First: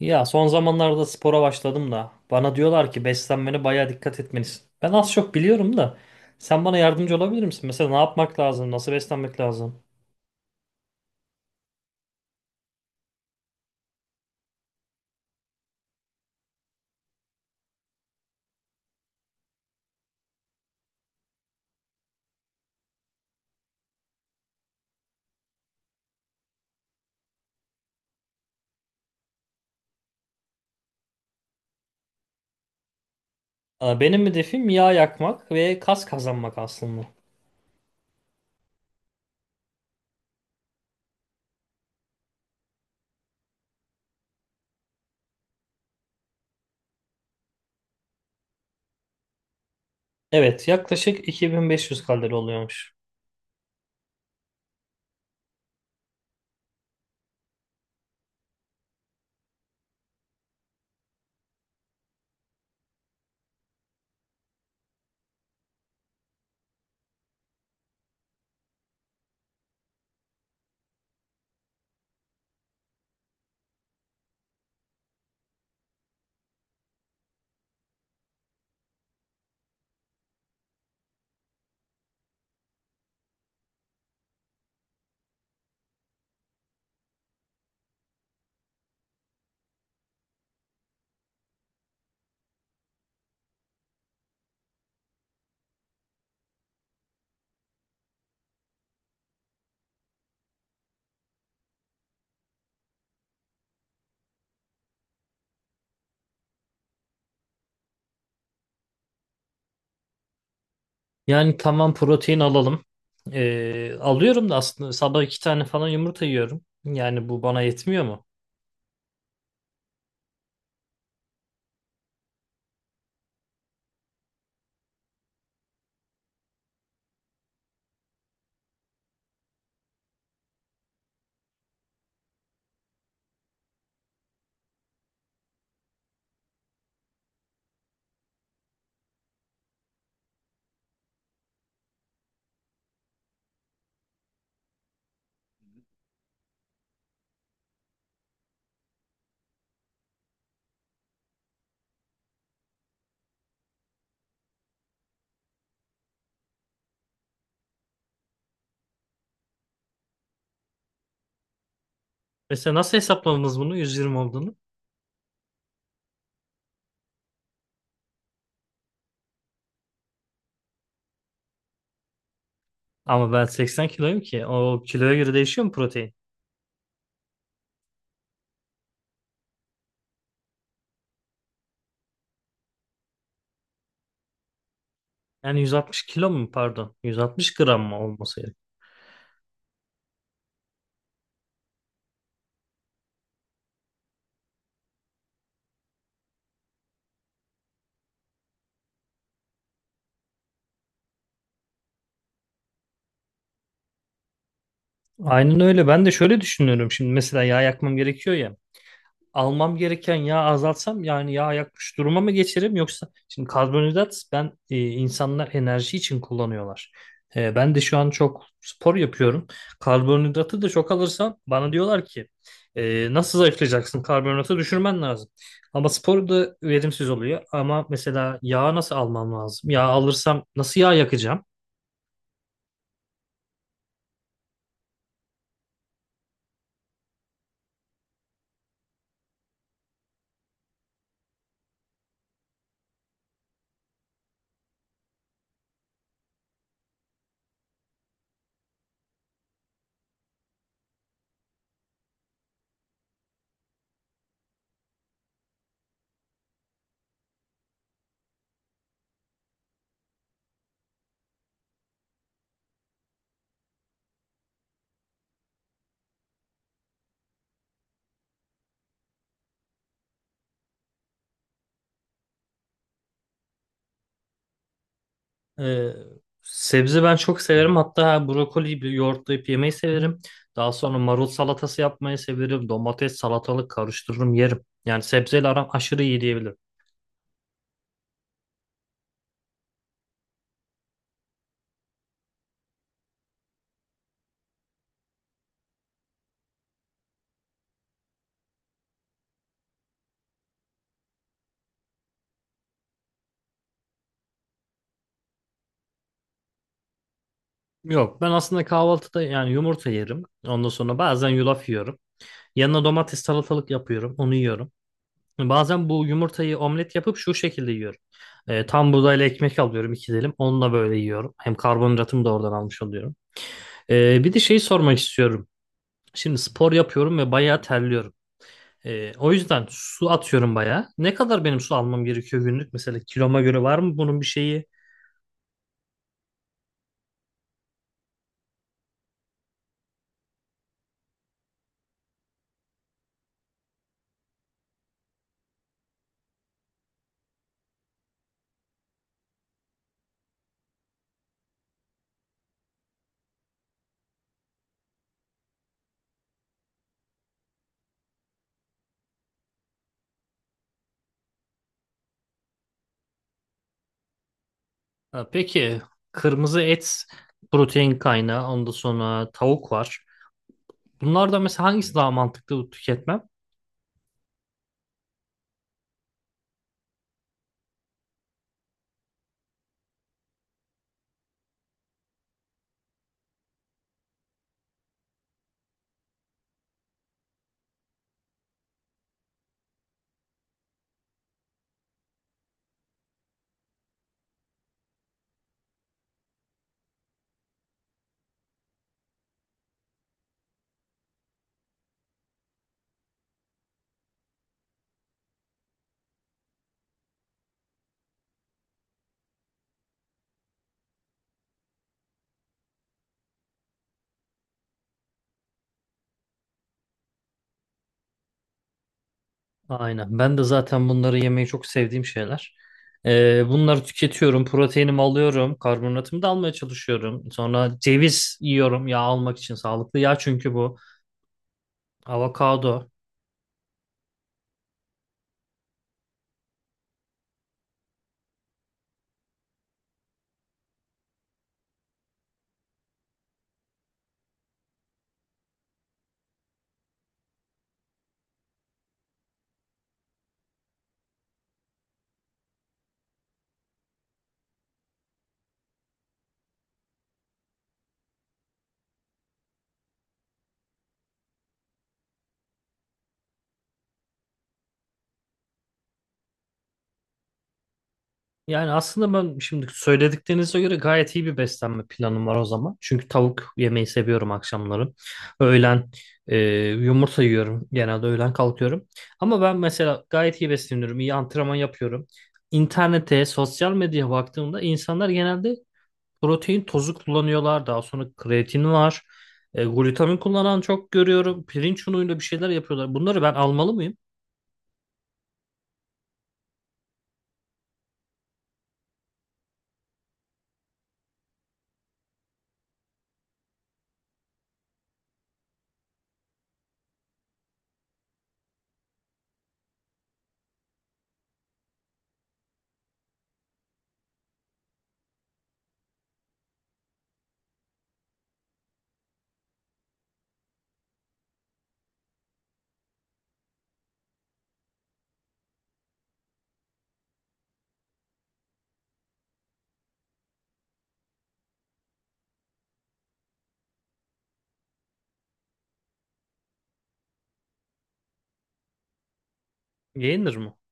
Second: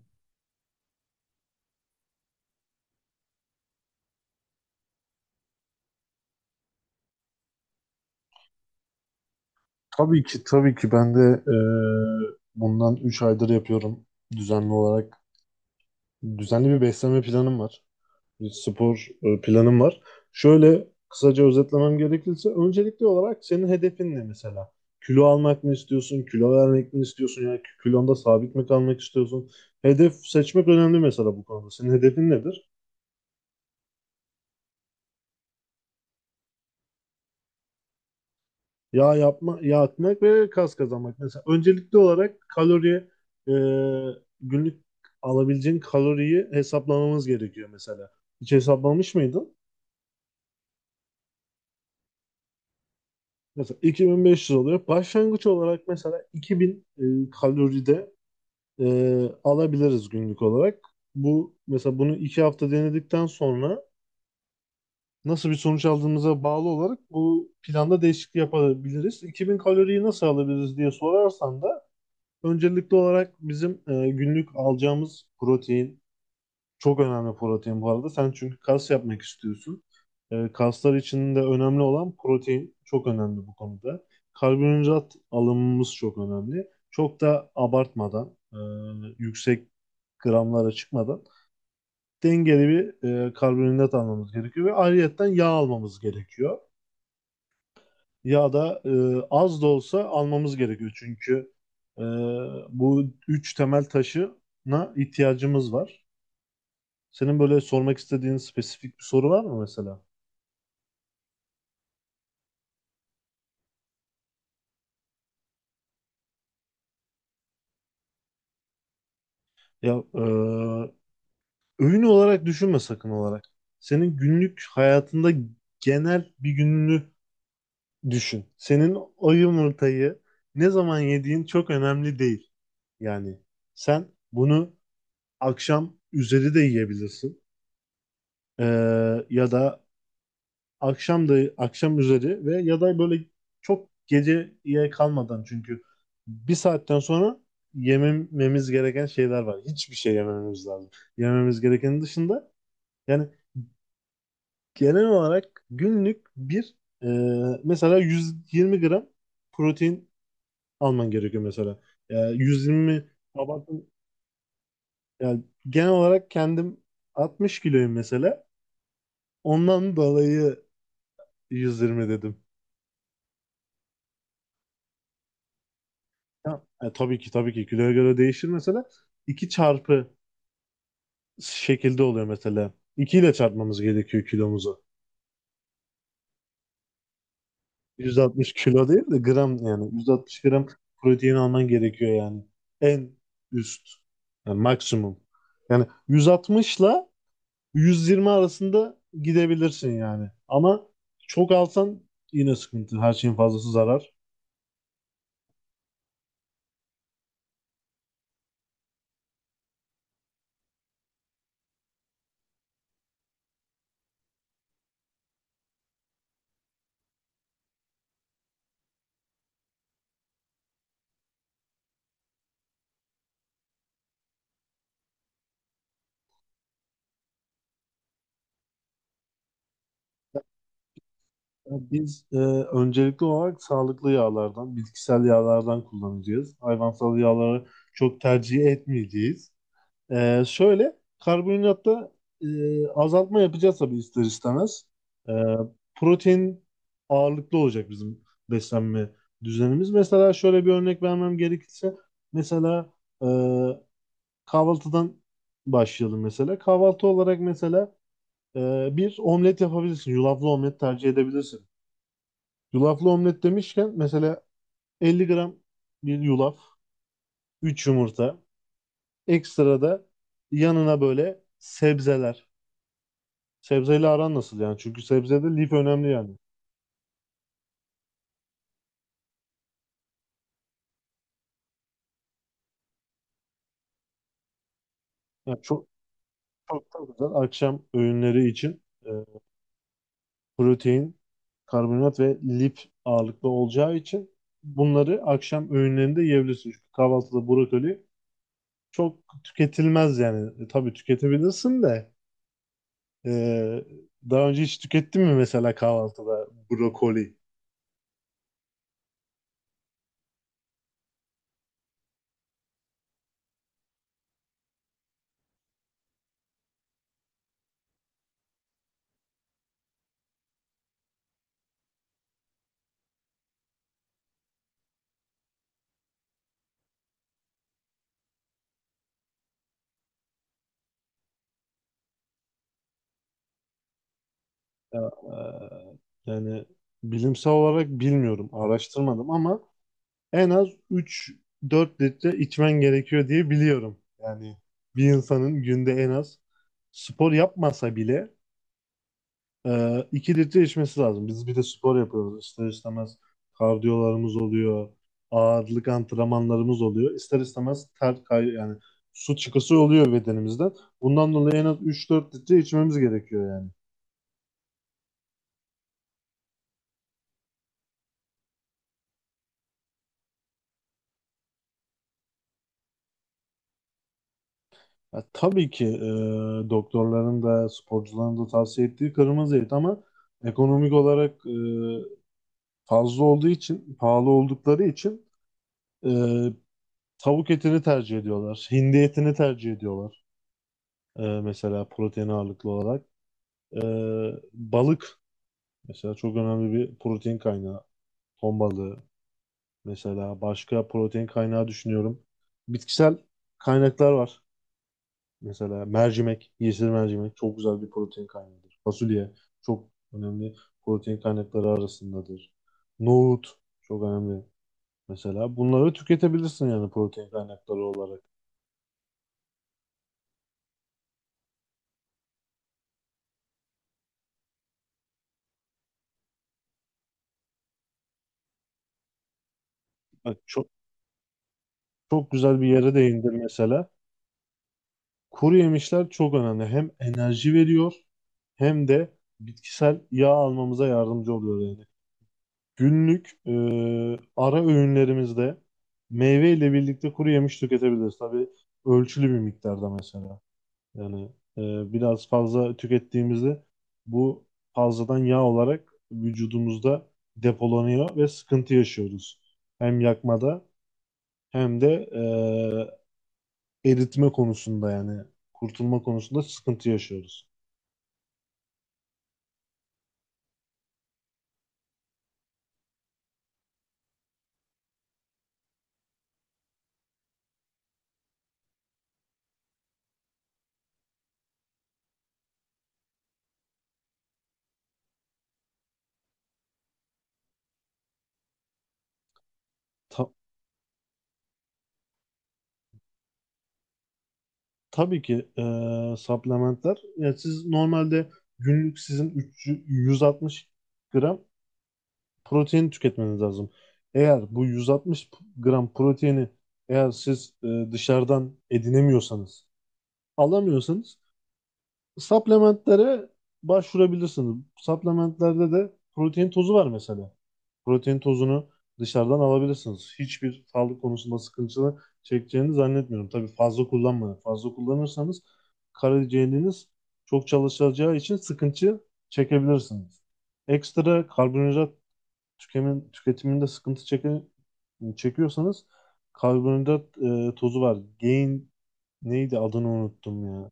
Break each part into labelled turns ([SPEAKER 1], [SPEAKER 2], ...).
[SPEAKER 1] Ya son zamanlarda spora başladım da bana diyorlar ki beslenmene bayağı dikkat etmelisin. Ben az çok biliyorum da sen bana yardımcı olabilir misin? Mesela ne yapmak lazım? Nasıl beslenmek lazım?
[SPEAKER 2] Tabii ki tabii ki ben de e, bundan 3 aydır yapıyorum düzenli olarak. Düzenli bir beslenme planım var. Bir spor planım var. Şöyle kısaca özetlemem gerekirse, öncelikli olarak senin hedefin ne mesela? Kilo almak mı istiyorsun? Kilo vermek mi istiyorsun? Yani kilonda sabit mi kalmak istiyorsun? Hedef seçmek önemli mesela bu konuda. Senin hedefin nedir?
[SPEAKER 1] Benim hedefim yağ yakmak ve kas kazanmak aslında.
[SPEAKER 2] Yağ atmak ve kas kazanmak. Mesela öncelikli olarak kalori, e, günlük alabileceğin kaloriyi hesaplamamız gerekiyor mesela. Hiç hesaplamış mıydın?
[SPEAKER 1] Evet, yaklaşık 2500 kalori oluyormuş.
[SPEAKER 2] Mesela 2500 oluyor. Başlangıç olarak mesela 2000 kaloride alabiliriz günlük olarak. Bu mesela, bunu 2 hafta denedikten sonra nasıl bir sonuç aldığımıza bağlı olarak bu planda değişiklik yapabiliriz. 2000 kaloriyi nasıl alabiliriz diye sorarsan da, öncelikli olarak bizim günlük alacağımız protein çok önemli, protein bu arada. Sen çünkü kas yapmak istiyorsun. Kaslar için de önemli olan protein, çok önemli bu konuda. Karbonhidrat alımımız çok önemli. Çok da abartmadan, yüksek gramlara çıkmadan dengeli bir karbonhidrat almamız gerekiyor ve ayrıyetten yağ almamız gerekiyor, ya da az da olsa almamız gerekiyor. Çünkü e, bu 3 temel taşına ihtiyacımız var. Senin böyle sormak istediğin spesifik bir soru var mı mesela?
[SPEAKER 1] Yani tamam protein alalım. Alıyorum da aslında sabah iki tane falan yumurta yiyorum. Yani bu bana yetmiyor mu?
[SPEAKER 2] Ya, öğün olarak düşünme sakın olarak. Senin günlük hayatında genel bir gününü düşün. Senin o yumurtayı ne zaman yediğin çok önemli değil. Yani sen bunu akşam üzeri de yiyebilirsin. E, Ya da akşam da, akşam üzeri, ve ya da böyle çok geceye kalmadan, çünkü bir saatten sonra yemememiz gereken şeyler var. Hiçbir şey yemememiz lazım. Yememiz gerekenin dışında yani, genel olarak günlük bir e, mesela 120 gram protein alman gerekiyor mesela.
[SPEAKER 1] Mesela nasıl
[SPEAKER 2] 120
[SPEAKER 1] hesapladınız bunu
[SPEAKER 2] abartım,
[SPEAKER 1] 120 olduğunu?
[SPEAKER 2] yani genel olarak kendim 60 kiloyum mesela. Ondan dolayı 120 dedim.
[SPEAKER 1] Ama ben 80 kiloyum ki. O kiloya göre değişiyor mu protein?
[SPEAKER 2] Ya, tabii ki tabii ki kiloya göre değişir mesela. 2 çarpı şekilde oluyor mesela. 2 ile çarpmamız gerekiyor kilomuzu.
[SPEAKER 1] Yani 160 kilo mu pardon? 160 gram mı olması
[SPEAKER 2] 160
[SPEAKER 1] gerek?
[SPEAKER 2] kilo değil de gram yani. 160 gram protein alman gerekiyor yani. En üst. Yani maksimum. Yani 160 ile 120 arasında gidebilirsin yani. Ama çok alsan yine sıkıntı. Her şeyin fazlası zarar.
[SPEAKER 1] Aynen öyle. Ben de şöyle düşünüyorum. Şimdi mesela yağ yakmam gerekiyor ya. Almam gereken yağı azaltsam yani yağ yakmış duruma mı geçerim yoksa şimdi karbonhidrat ben insanlar enerji için kullanıyorlar. Ben de şu an çok spor yapıyorum. Karbonhidratı da çok alırsam bana diyorlar ki nasıl zayıflayacaksın? Karbonhidratı düşürmen lazım. Ama spor da verimsiz oluyor. Ama mesela yağ nasıl almam lazım? Yağ alırsam nasıl yağ yakacağım?
[SPEAKER 2] Biz öncelikli olarak sağlıklı yağlardan, bitkisel yağlardan kullanacağız. Hayvansal yağları çok tercih etmeyeceğiz. Şöyle, karbonhidratta azaltma yapacağız tabii, ister istemez. E, Protein ağırlıklı olacak bizim beslenme düzenimiz. Mesela şöyle bir örnek vermem gerekirse, mesela, e, kahvaltıdan başlayalım mesela. Kahvaltı olarak mesela bir omlet yapabilirsin, yulaflı omlet tercih edebilirsin. Yulaflı omlet demişken mesela, 50 gram bir yulaf, 3 yumurta, ekstra da yanına böyle sebzeler. Sebzeyle aran nasıl yani? Çünkü sebzede lif
[SPEAKER 1] Ee,
[SPEAKER 2] önemli yani.
[SPEAKER 1] sebze ben çok severim. Hatta brokoliyi bir yoğurtlayıp yemeyi severim. Daha sonra marul salatası yapmayı severim. Domates, salatalık karıştırırım, yerim. Yani sebzeyle
[SPEAKER 2] Yani
[SPEAKER 1] aram
[SPEAKER 2] çok,
[SPEAKER 1] aşırı iyi diyebilirim.
[SPEAKER 2] çok da güzel akşam öğünleri için protein, karbonhidrat ve lif ağırlıklı olacağı için bunları akşam öğünlerinde yiyebilirsin. Çünkü kahvaltıda brokoli çok tüketilmez yani. Tabii tüketebilirsin de. Ee, Daha önce hiç tükettin mi mesela kahvaltıda brokoli?
[SPEAKER 1] Yok, ben aslında kahvaltıda yani yumurta yerim. Ondan sonra bazen yulaf yiyorum. Yanına domates, salatalık yapıyorum, onu yiyorum. Bazen bu yumurtayı omlet yapıp şu şekilde yiyorum. Tam buğdayla ekmek alıyorum iki dilim. Onunla böyle yiyorum. Hem karbonhidratımı da oradan almış oluyorum. Bir de şeyi sormak istiyorum. Şimdi spor yapıyorum ve bayağı terliyorum. O yüzden su atıyorum bayağı. Ne kadar benim su almam gerekiyor günlük? Mesela kiloma göre var mı bunun bir şeyi?
[SPEAKER 2] Ya, yani bilimsel olarak bilmiyorum, araştırmadım, ama en az 3-4 litre içmen gerekiyor diye biliyorum. Yani bir insanın günde en az, spor yapmasa bile, 2 litre içmesi lazım. Biz bir de spor yapıyoruz. İster istemez kardiyolarımız oluyor. Ağırlık antrenmanlarımız oluyor. İster istemez ter yani su çıkısı oluyor bedenimizden. Bundan dolayı en az 3-4 litre içmemiz gerekiyor yani.
[SPEAKER 1] Ha, peki kırmızı et protein kaynağı. Ondan sonra tavuk var. Bunlardan mesela hangisi daha mantıklı tüketmem?
[SPEAKER 2] Ya, tabii ki doktorların da sporcuların da tavsiye ettiği kırmızı et, ama ekonomik olarak fazla olduğu için, pahalı oldukları için e, tavuk etini tercih ediyorlar. Hindi etini tercih ediyorlar. Mesela protein ağırlıklı olarak. Balık mesela çok önemli bir protein kaynağı. Ton balığı mesela, başka protein kaynağı düşünüyorum. Bitkisel kaynaklar var. Mesela mercimek, yeşil mercimek çok güzel bir protein kaynağıdır. Fasulye çok önemli protein kaynakları arasındadır. Nohut çok önemli. Mesela bunları tüketebilirsin yani, protein kaynakları olarak.
[SPEAKER 1] Aynen. Ben de zaten bunları yemeyi çok sevdiğim şeyler. Bunları tüketiyorum. Proteinimi alıyorum. Karbonatımı da almaya çalışıyorum. Sonra ceviz yiyorum yağ almak için. Sağlıklı yağ
[SPEAKER 2] Bak,
[SPEAKER 1] çünkü
[SPEAKER 2] çok
[SPEAKER 1] bu.
[SPEAKER 2] çok güzel bir
[SPEAKER 1] Avokado.
[SPEAKER 2] yere değindin mesela. Kuru yemişler çok önemli. Hem enerji veriyor hem de bitkisel yağ almamıza yardımcı oluyor yani. Günlük ara öğünlerimizde meyve ile birlikte kuru yemiş tüketebiliriz. Tabii ölçülü bir miktarda mesela. Yani biraz fazla tükettiğimizde bu fazladan yağ olarak vücudumuzda depolanıyor ve sıkıntı yaşıyoruz. Hem yakmada hem de eritme konusunda yani, kurtulma konusunda sıkıntı yaşıyoruz.
[SPEAKER 1] Yani aslında ben şimdi söylediklerinize göre gayet iyi bir beslenme planım var o zaman. Çünkü tavuk yemeyi seviyorum akşamları. Öğlen e, yumurta yiyorum. Genelde öğlen kalkıyorum. Ama ben mesela gayet iyi besleniyorum. İyi antrenman yapıyorum. İnternete, sosyal medyaya baktığımda insanlar genelde protein tozu kullanıyorlar. Daha sonra kreatin var. Glutamin
[SPEAKER 2] Ta-
[SPEAKER 1] kullanan çok görüyorum. Pirinç unuyla bir şeyler yapıyorlar. Bunları ben almalı mıyım?
[SPEAKER 2] tabii ki supplementler. Yani siz normalde günlük sizin 3 160 gram protein tüketmeniz lazım. Eğer bu 160 gram proteini eğer siz dışarıdan edinemiyorsanız, alamıyorsanız, supplementlere başvurabilirsiniz. Supplementlerde de protein tozu var mesela. Protein tozunu dışarıdan alabilirsiniz. Hiçbir sağlık konusunda sıkıntı çekeceğini zannetmiyorum. Tabii fazla kullanmayın. Fazla kullanırsanız karaciğeriniz çok çalışacağı için sıkıntı çekebilirsiniz. Ekstra karbonhidrat tüketiminde sıkıntı çekiyorsanız, karbonhidrat tozu var. Gain, neydi adını
[SPEAKER 1] Yenir
[SPEAKER 2] unuttum
[SPEAKER 1] mi?
[SPEAKER 2] ya.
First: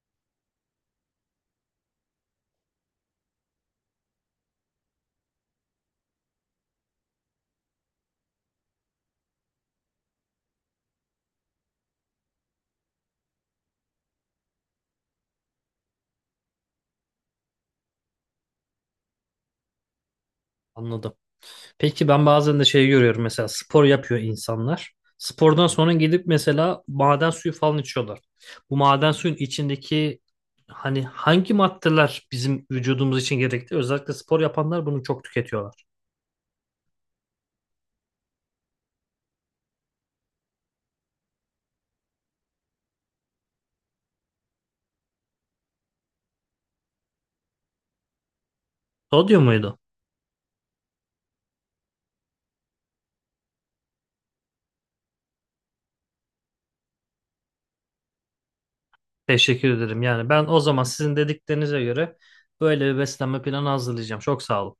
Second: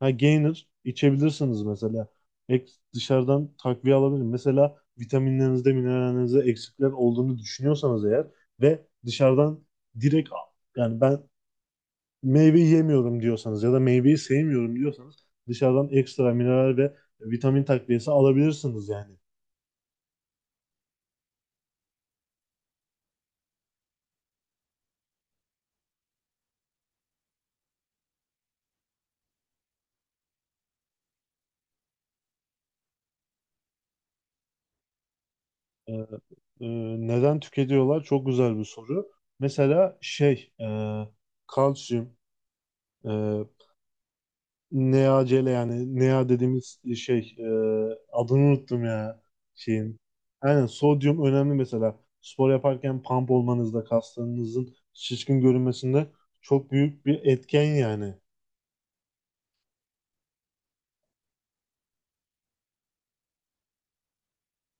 [SPEAKER 2] Ha, gainer içebilirsiniz mesela. Ek, dışarıdan takviye alabilir. Mesela vitaminlerinizde, minerallerinizde eksikler olduğunu düşünüyorsanız eğer, ve dışarıdan direkt al- yani ben meyve yemiyorum diyorsanız ya da meyveyi sevmiyorum diyorsanız, dışarıdan ekstra mineral ve vitamin takviyesi alabilirsiniz yani.
[SPEAKER 1] Anladım. Peki ben bazen de şey görüyorum mesela spor yapıyor insanlar. Spordan sonra gidip mesela maden suyu falan içiyorlar. Bu maden suyun içindeki hani hangi maddeler bizim vücudumuz için gerekli? Özellikle spor yapanlar bunu çok tüketiyorlar.
[SPEAKER 2] Ee, e, Neden tüketiyorlar? Çok güzel bir soru. Mesela şey, kalsiyum, e, NeaCele yani Nea dediğimiz şey, adını unuttum ya
[SPEAKER 1] Sodyum muydu?
[SPEAKER 2] şeyin. Aynen, sodyum önemli mesela. Spor yaparken pump olmanızda, kaslarınızın şişkin görünmesinde çok büyük bir etken yani.
[SPEAKER 1] Teşekkür ederim. Yani ben o zaman sizin dediklerinize göre böyle bir beslenme planı hazırlayacağım. Çok sağ olun.